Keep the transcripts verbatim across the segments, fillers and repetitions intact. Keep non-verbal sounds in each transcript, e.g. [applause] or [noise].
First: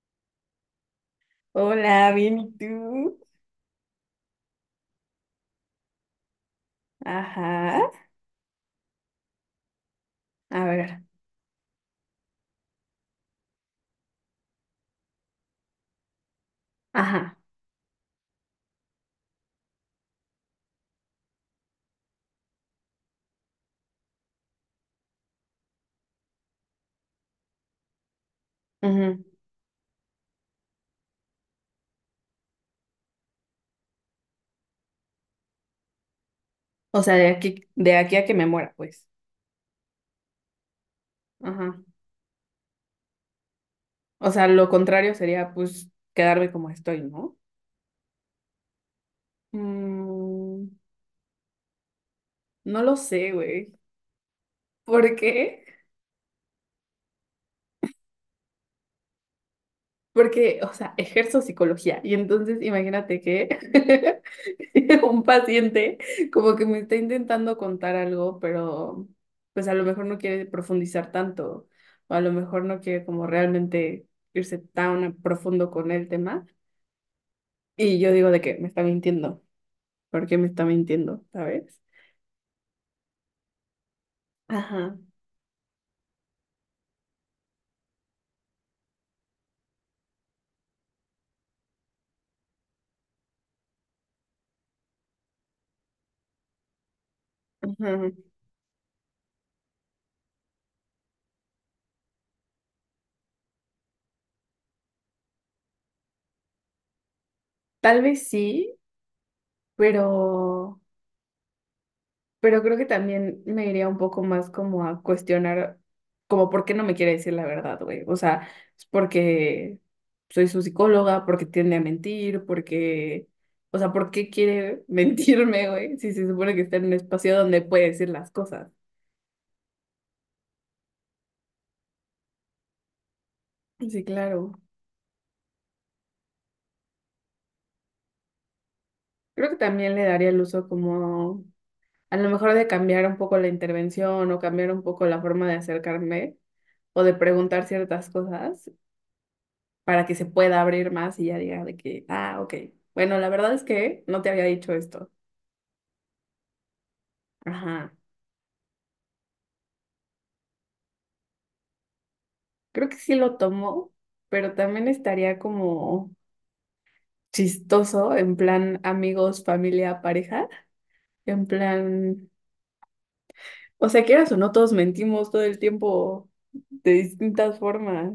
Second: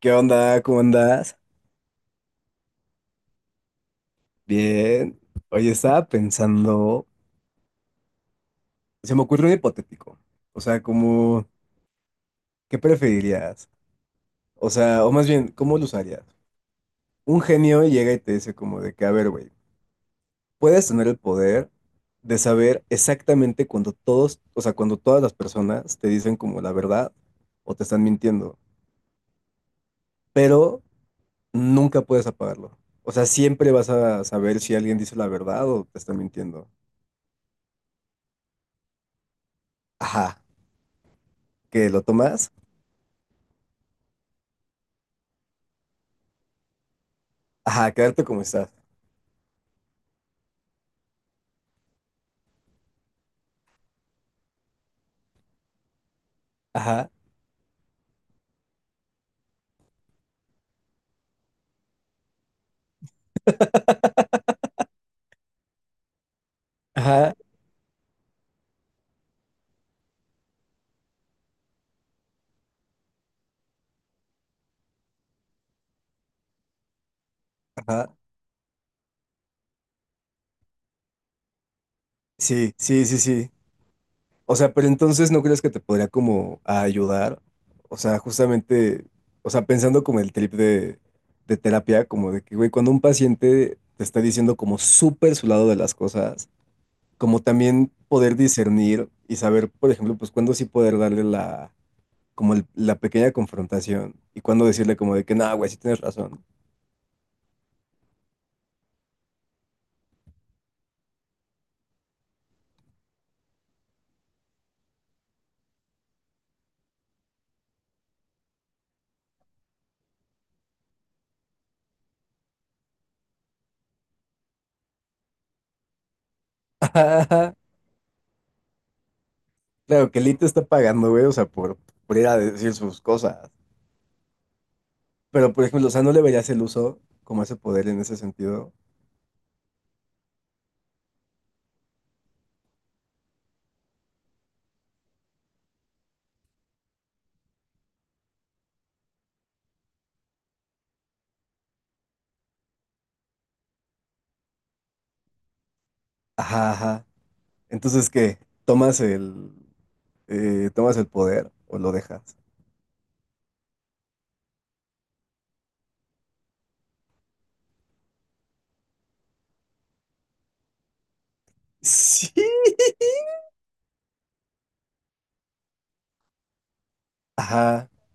¿Qué onda? ¿Cómo andas? Hola, bien, ¿y tú? Bien. Oye, estaba pensando, Ajá, se me ocurrió un hipotético. O a sea, ver, como, ¿qué preferirías? O sea, o más bien, ¿cómo lo usarías? ajá, Un genio llega y te dice como de que, a ver, güey, puedes tener el poder de saber exactamente cuando todos, o sea, cuando todas las personas te dicen como la verdad o te están mintiendo, ujú. pero nunca puedes apagarlo. O sea, siempre vas a saber si alguien dice la verdad o te está mintiendo. O sea, de aquí, de aquí a que me muera, pues. Ajá, Ajá. ¿que lo tomas? O sea, lo contrario sería, pues, quedarme como estoy, ¿no? Ajá, quedarte como estás. Mm, no lo sé, güey. ¿Por qué? Ajá, Porque, o sea, ejerzo psicología y entonces imagínate que [laughs] un paciente como que me está ajá, intentando contar algo, pero pues a lo mejor no quiere profundizar tanto o a lo mejor no quiere como realmente irse tan a profundo con el tema. Y yo ajá. digo de que me está mintiendo, ¿por qué me está mintiendo? ¿Sabes? Sí, sí, sí, sí. O sea, pero Ajá, entonces no crees que te podría como ayudar. O sea, justamente, o sea, pensando como el trip de, de terapia, como de que, güey, cuando un paciente te está diciendo como súper su lado de las cosas, como también ajá. poder discernir y saber, por ejemplo, pues cuándo sí poder darle la, como el- la pequeña confrontación y cuándo decirle como de que, no, güey, sí tienes razón. Tal vez sí, pero... Pero creo que también me iría un poco más como a cuestionar, como por qué no me quiere decir la verdad, güey. O sea, es porque soy su psicóloga, porque tiende a mentir, porque, o sea, ¿por qué quiere [laughs] mentirme, güey? Si se supone que está en un espacio [laughs] donde puede decir las cosas. Claro, que Lee está pagando, güey, o sea, por, por ir a decir sus cosas. Sí, claro. Pero, por ejemplo, o sea, no le verías el uso como ese poder en ese sentido. Creo que también le daría el uso como, a lo mejor de cambiar un poco la intervención o cambiar un poco la forma de acercarme o de preguntar ciertas cosas para que se pueda abrir más y ya diga de que, ah, ok. Bueno, la verdad es que no te había dicho esto. Ajá, ajá. Ajá. Entonces, ¿qué? ¿Tomas el, eh, tomas el poder o lo dejas? Creo que sí lo tomó, pero también estaría como chistoso, en plan amigos, familia, pareja, en plan, Sí. o sea, quieras o no, todos mentimos todo el tiempo de distintas Ajá, formas.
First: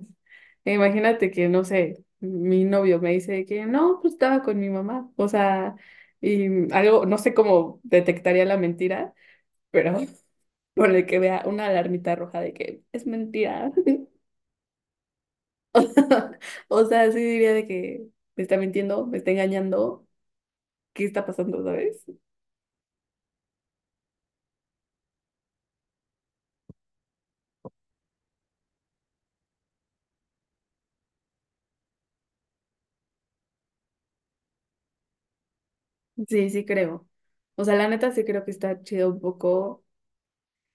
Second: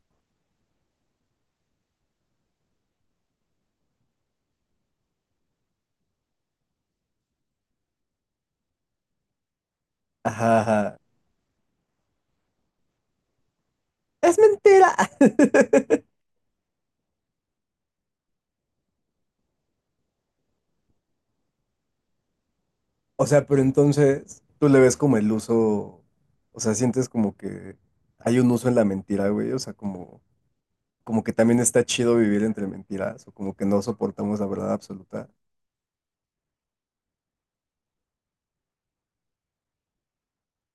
E imagínate que, no sé, mi novio me dice que no, pues estaba con mi mamá, o sea, y algo, no sé cómo detectaría la mentira, pero ajá, con ajá. el que vea una alarmita roja de que es mentira. [laughs] Es mentira. O [laughs] sea, o sea, sí diría de que me está mintiendo, me está engañando, ¿qué está pasando, sabes? O sea, pero entonces tú le ves como el uso, o sea, sientes como que hay un uso en la mentira, güey, o sea, como, como que también está chido vivir entre mentiras, o como que no soportamos la verdad absoluta. Sí, sí creo. O sea, la neta sí creo que está chido un poco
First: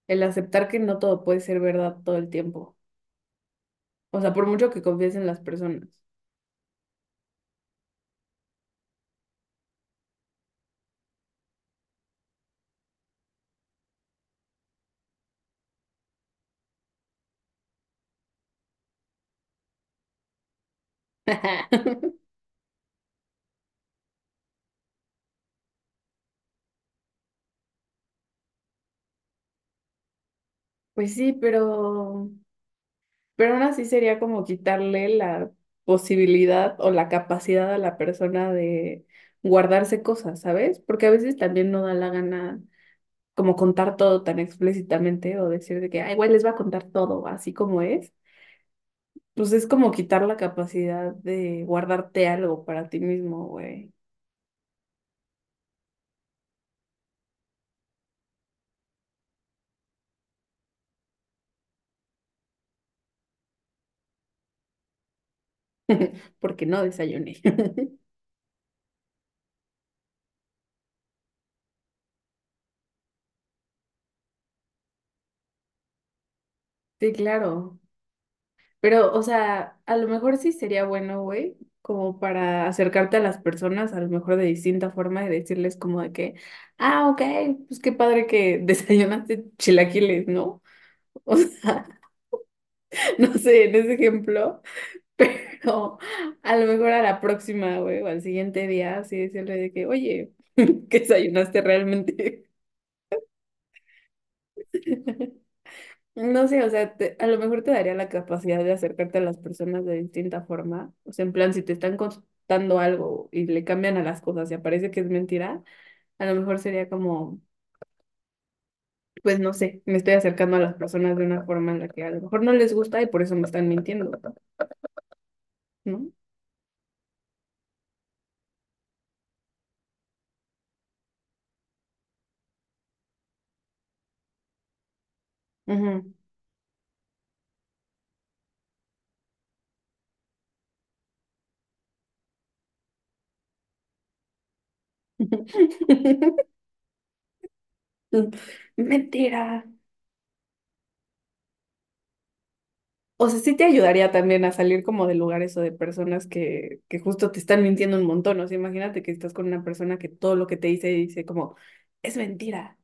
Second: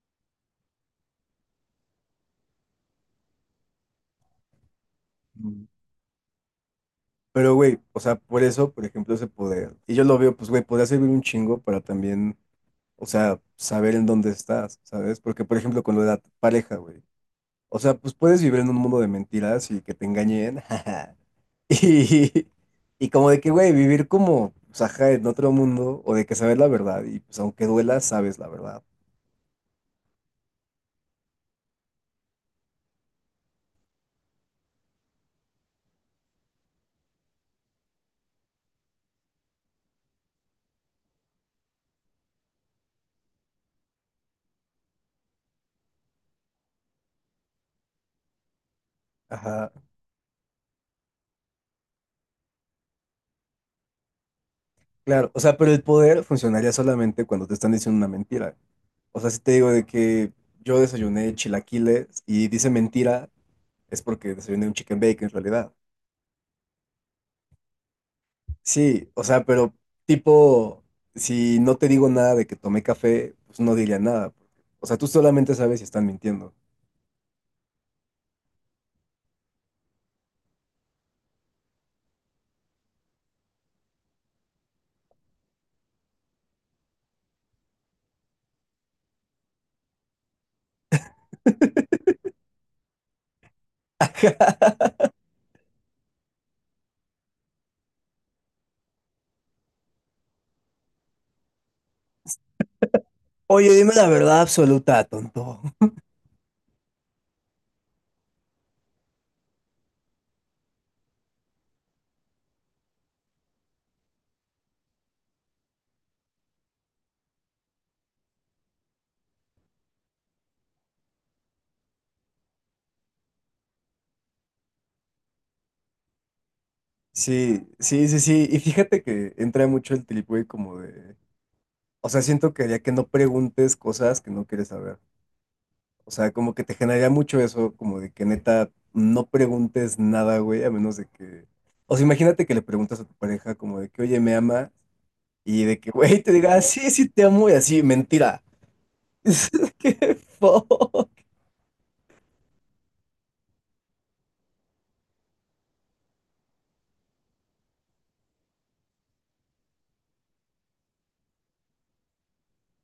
el aceptar que no todo puede ser verdad todo el tiempo. O sea, por mucho que confíes en las Mm. personas. Pero, güey, o sea, por eso, por ejemplo, ese poder. Y yo lo veo, pues, güey, podría servir un chingo para también, o sea, saber en dónde estás, ¿sabes? Porque, por ejemplo, con lo de la pareja, güey. O sea, pues puedes vivir en un mundo de mentiras y que te engañen. [laughs] jaja. [laughs] Y, y como de que, güey, vivir como, pues, ajá, en otro mundo, o de que saber la verdad, y pues aunque duela, sabes la verdad. Pues sí, pero Pero aún así sería como quitarle la posibilidad o la capacidad a la persona de guardarse cosas, ¿sabes? Porque a veces también no da la gana como contar todo tan explícitamente o decir de que, ay, güey, les va a contar todo así como es. Pues es Ajá, como quitar la capacidad de guardarte algo para ti mismo, güey. claro. O sea, pero el poder funcionaría solamente cuando te están diciendo una mentira. O sea, si te digo de que yo desayuné chilaquiles y dice mentira, es porque desayuné un chicken bake en realidad. [laughs] Porque no desayuné. [laughs] Sí, o sea, pero tipo, si no te digo nada de que tomé café, pues no diría nada. O sea, tú solamente sabes si están mintiendo. Sí, claro. Pero, o sea, a lo mejor sí sería bueno, güey, como para acercarte a las personas, a lo mejor de distinta forma y decirles como de que, ah, ok, pues qué padre que [laughs] desayunaste chilaquiles, ¿no? O sea, [laughs] no sé, en ese ejemplo, [laughs] [laughs] pero a lo mejor a la próxima, güey, o al siguiente día, así decirle de que, oye, [laughs] ¿qué desayunaste realmente? Oye, dime la verdad absoluta, [laughs] tonto. No sé, o sea, te- a lo mejor te daría la capacidad de acercarte a las personas de distinta forma. O sea, en plan, si te están contando algo y le cambian a las cosas y aparece que es mentira, a lo mejor sería como, pues no sé, me estoy acercando a las personas de una forma en la que a lo mejor no les gusta y por eso me están mintiendo, ¿no? Sí, sí, sí, sí. Y fíjate que entra mucho el trip, güey, como de... O sea, siento que ya que no preguntes cosas que no quieres saber. O Ujú. sea, como que te generaría mucho eso, como de que neta no preguntes nada, güey, a menos de que. O sea, imagínate que le preguntas a tu pareja como de que, oye, me ama, y de que, güey, te [laughs] diga, "Ah, sí, sí te amo, y así, mentira. Mentira. [laughs] ¡Qué fo! O sea, sí te ayudaría también a salir como de lugares o de personas que, que justo te están mintiendo un montón. O sea, imagínate que estás con una persona que todo lo que te dice dice como, es mentira.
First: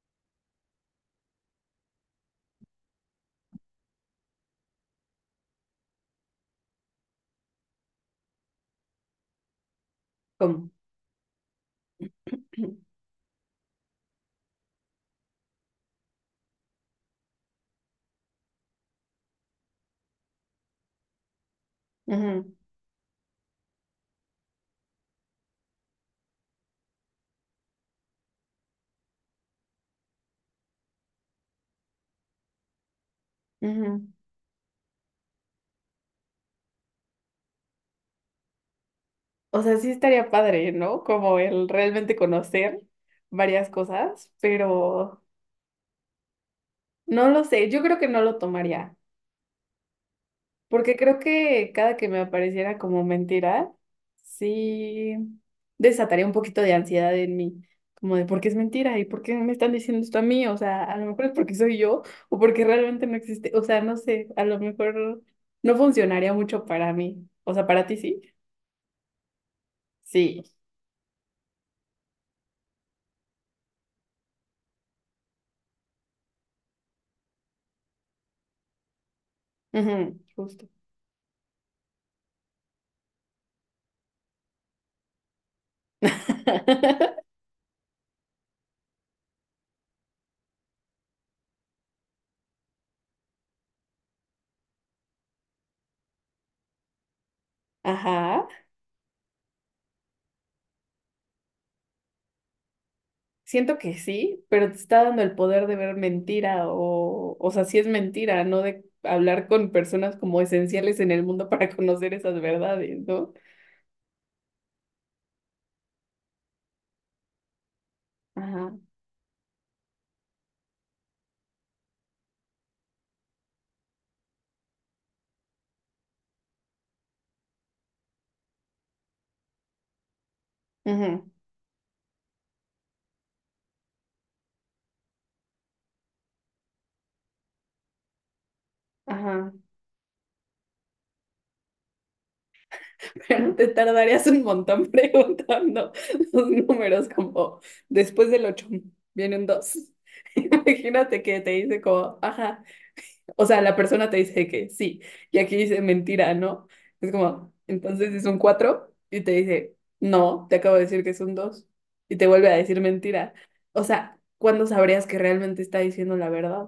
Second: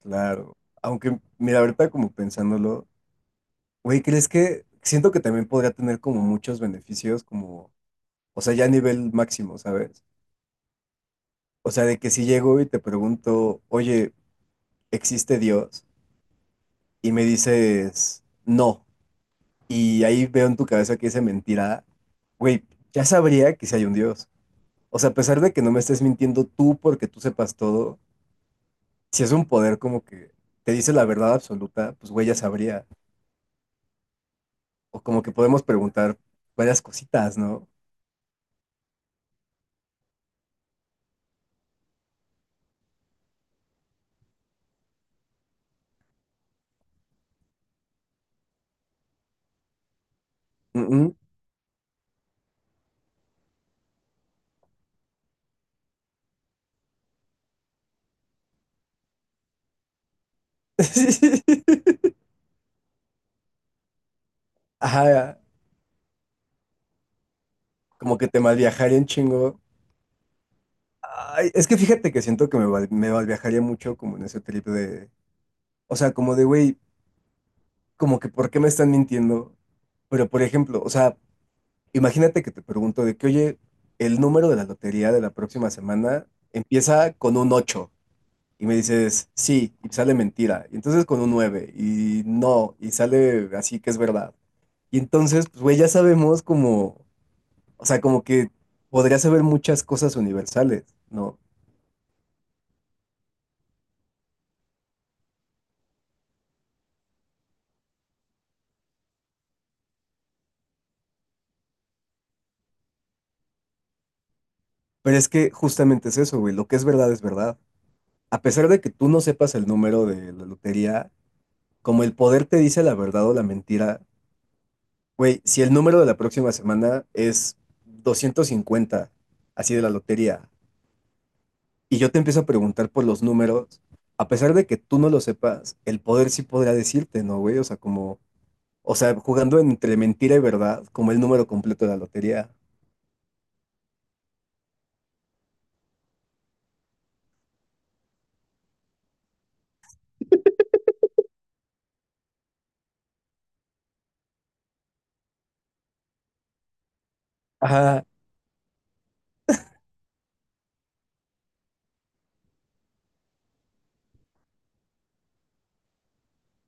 Claro. Aunque, mira, ahorita como pensándolo, güey, ¿crees que siento que también podría tener como muchos beneficios, como, o sea, ya a nivel máximo, ¿sabes? Como, O sea, de que si llego y te [clears throat] pregunto, oye, ¿existe Dios? Y me dices, no. Y ahí veo en tu cabeza que esa mentira, "Ujú, güey, ya sabría que si hay un Dios. O sea, a pesar de que no me estés mintiendo tú porque tú sepas todo, si es un poder como que te dice la verdad absoluta, pues güey, ya sabría. ujú". O como que podemos preguntar varias cositas, ¿no? O sea, sí estaría padre, ¿no? Como el realmente conocer varias cosas, pero no lo sé. Yo creo que no lo tomaría. Mm, Porque mm. creo que cada que me apareciera como mentira, sí desataría un poquito de ansiedad en mí, como de por qué es mentira y por qué me están diciendo esto a mí, o sea, a lo mejor es porque soy yo [laughs] o porque realmente no existe, o sea, no sé, a lo mejor Ajá, no funcionaría mucho para mí, o sea, para ti como sí, que te malviajaría un chingo. sí, Ay, es que fíjate que siento que me, val- me malviajaría mucho como en ese trip de, o sea, como de, güey, como que ¿por qué me están mintiendo? ujú, Pero por justo. ejemplo, o sea, imagínate que te pregunto de que, oye, el número de la lotería de la próxima semana empieza [laughs] con un ocho y me dices, sí, y sale mentira, y entonces con un nueve y no, y sale así que es verdad. Y entonces, pues, güey, ya sabemos como, o sea, como Ajá. que podrías saber muchas cosas universales, ¿no? Siento que sí, pero te está dando el poder de ver mentira o, o sea, si es mentira, no de hablar con personas como esenciales en el mundo para [laughs] conocer esas verdades, ¿no? Pero es que justamente es eso, güey, lo que es verdad es verdad. A pesar Ajá, de que tú no sepas el número de la lotería, como el poder te dice la verdad o la mentira. Güey, si el número de la próxima semana es doscientos cincuenta, así de la lotería, ajá, y yo te empiezo a preguntar por los números, a pesar de que tú no lo sepas, el poder sí podrá decirte, ¿no, güey? O sea, como, o sea, ajá. jugando entre mentira y verdad, como el número completo de la lotería. Pero [laughs] te tardarías un montón [laughs] preguntando los números como después del ocho viene un dos. [laughs] Imagínate que te dice como, ajá, o sea, la persona te dice que sí, y aquí dice mentira, ¿no? Es como, Ajá, entonces es un cuatro y te dice, no, te acabo de decir que es un dos y te vuelve a decir mentira. O sea, ¿cuándo sabrías que realmente está diciendo la verdad?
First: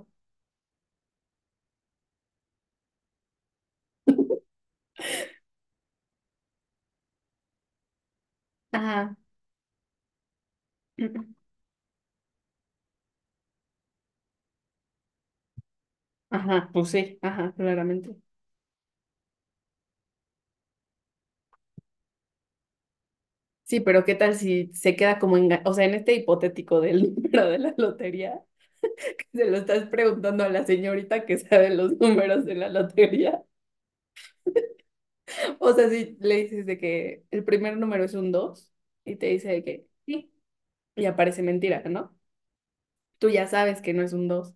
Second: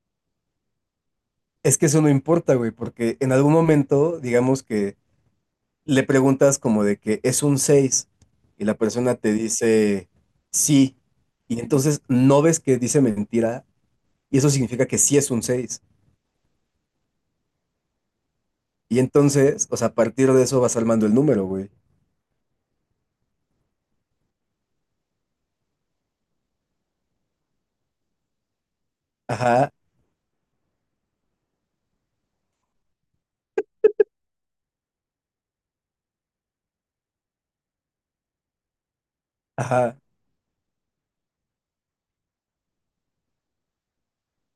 es que eso no importa, güey, porque en algún momento, digamos que le preguntas como de que es un seis y la persona Ajá. te dice sí, y entonces no ves que dice mentira. Y eso significa que sí es un seis. Ajá, pues sí, ajá, claramente. Y entonces, o sea, a partir de eso vas armando el número, güey. Sí, pero ¿qué tal si se queda como enga- o sea, en este hipotético del [laughs] número de la lotería, que se lo Ajá, estás preguntando a la señorita que sabe los números de la lotería. O sea, si le dices de que el primer número es un dos y te dice de que ajá, sí, y aparece mentira, ¿no? Tú ya sabes que no es un dos,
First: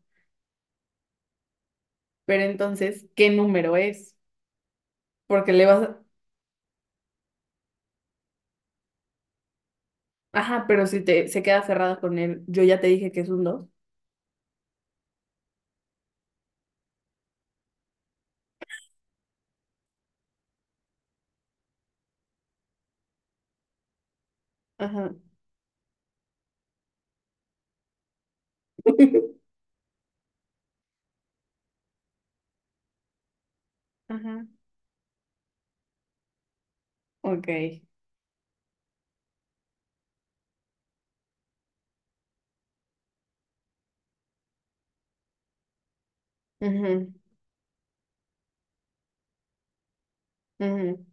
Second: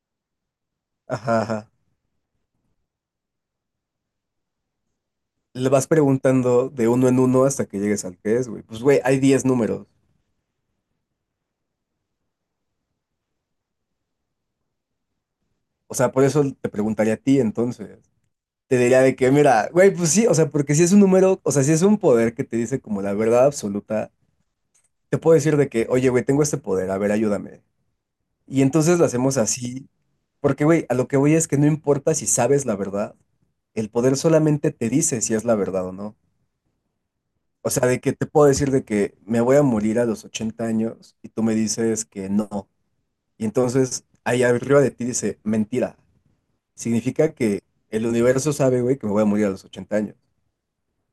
ajá, ajá. pero entonces, ¿qué número es? Porque le Le vas vas a... preguntando de uno en uno hasta que llegues al que es, güey. Pues, güey, hay diez números. Ajá, pero si te se queda cerrada con él, yo ya te dije que es un dos. O sea, por eso te preguntaría a ti entonces. Te diría de que, mira, güey, pues sí, o sea, porque si es un número, o sea, si es un poder que te dice como la verdad absoluta, Ajá. te puedo decir de que, oye, güey, tengo este poder, a ver, ayúdame. Y entonces lo hacemos [laughs] así, porque, güey, a lo que voy es que no importa si sabes la verdad, el poder Ajá. solamente te dice si es la verdad o no. Ok. O sea, de que te puedo decir de que me voy a morir a los ochenta años y tú me dices que no. Y entonces ahí arriba de ti dice, mentira. Ujú, Significa que el universo sabe, güey, que me voy a morir a los ochenta años. ujú.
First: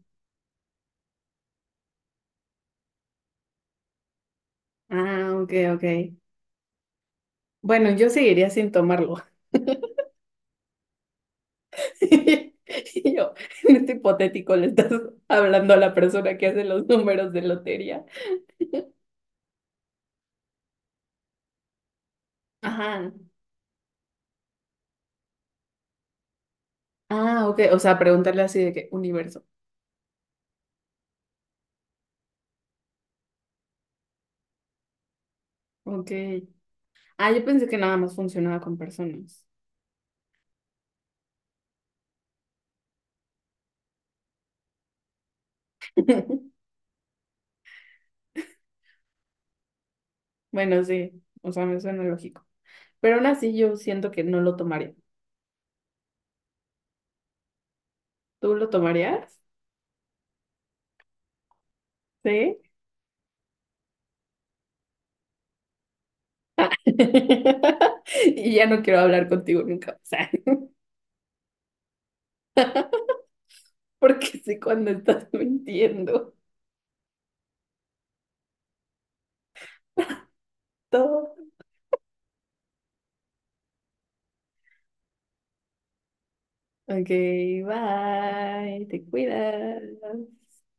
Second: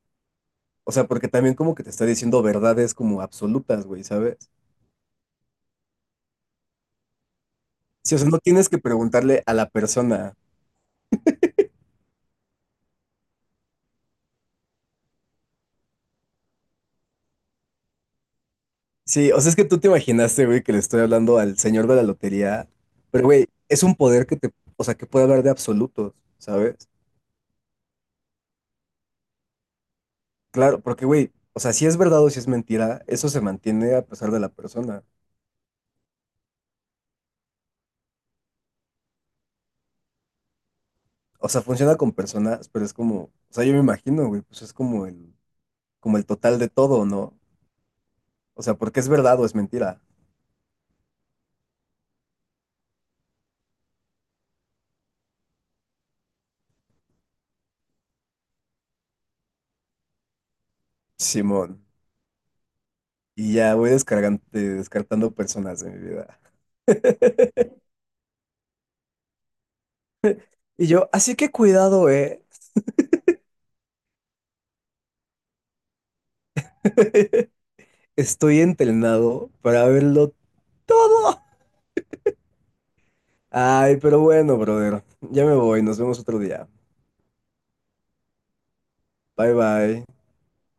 O sea, porque también como que te está diciendo verdades como absolutas, güey, ¿sabes? Ah, ok, ok. Bueno, yo Sí, o sea, no seguiría tienes sin que tomarlo. preguntarle a la persona. [laughs] Y yo, en este hipotético, le estás hablando a la persona que hace los números de lotería. Sí, o sea, es que tú te imaginaste, güey, que le estoy hablando al señor de la lotería, Ajá. pero, güey, es un poder que te, o sea, que puede hablar de absolutos, ¿sabes? Ah, ok. O sea, preguntarle así de que universo. Claro, porque, güey, o sea, si es verdad o si es mentira, eso se mantiene a pesar de la persona. Ok. Ah, yo pensé que nada más funcionaba con personas. O sea, funciona con personas, pero es como, o sea, yo me imagino, güey, pues es como el, como el total de [laughs] todo, ¿no? O sea, porque es verdad o es mentira. Bueno, sí. O sea, me suena lógico. Pero aún así yo siento que no lo tomaría. ¿Tú lo tomarías? Simón. Sí. Y ya voy descargando, descartando personas de mi vida. Ah. [laughs] [laughs] Y ya no quiero hablar contigo nunca. O sea, [laughs] Y yo, así que cuidado, eh. porque sé cuando estás mintiendo. [laughs] Estoy entrenado para verlo Todo. todo. Ay, pero bueno, brother. Ya me voy. Nos vemos otro día. Ok, bye. Te Bye cuidas. bye.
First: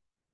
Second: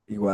Igual.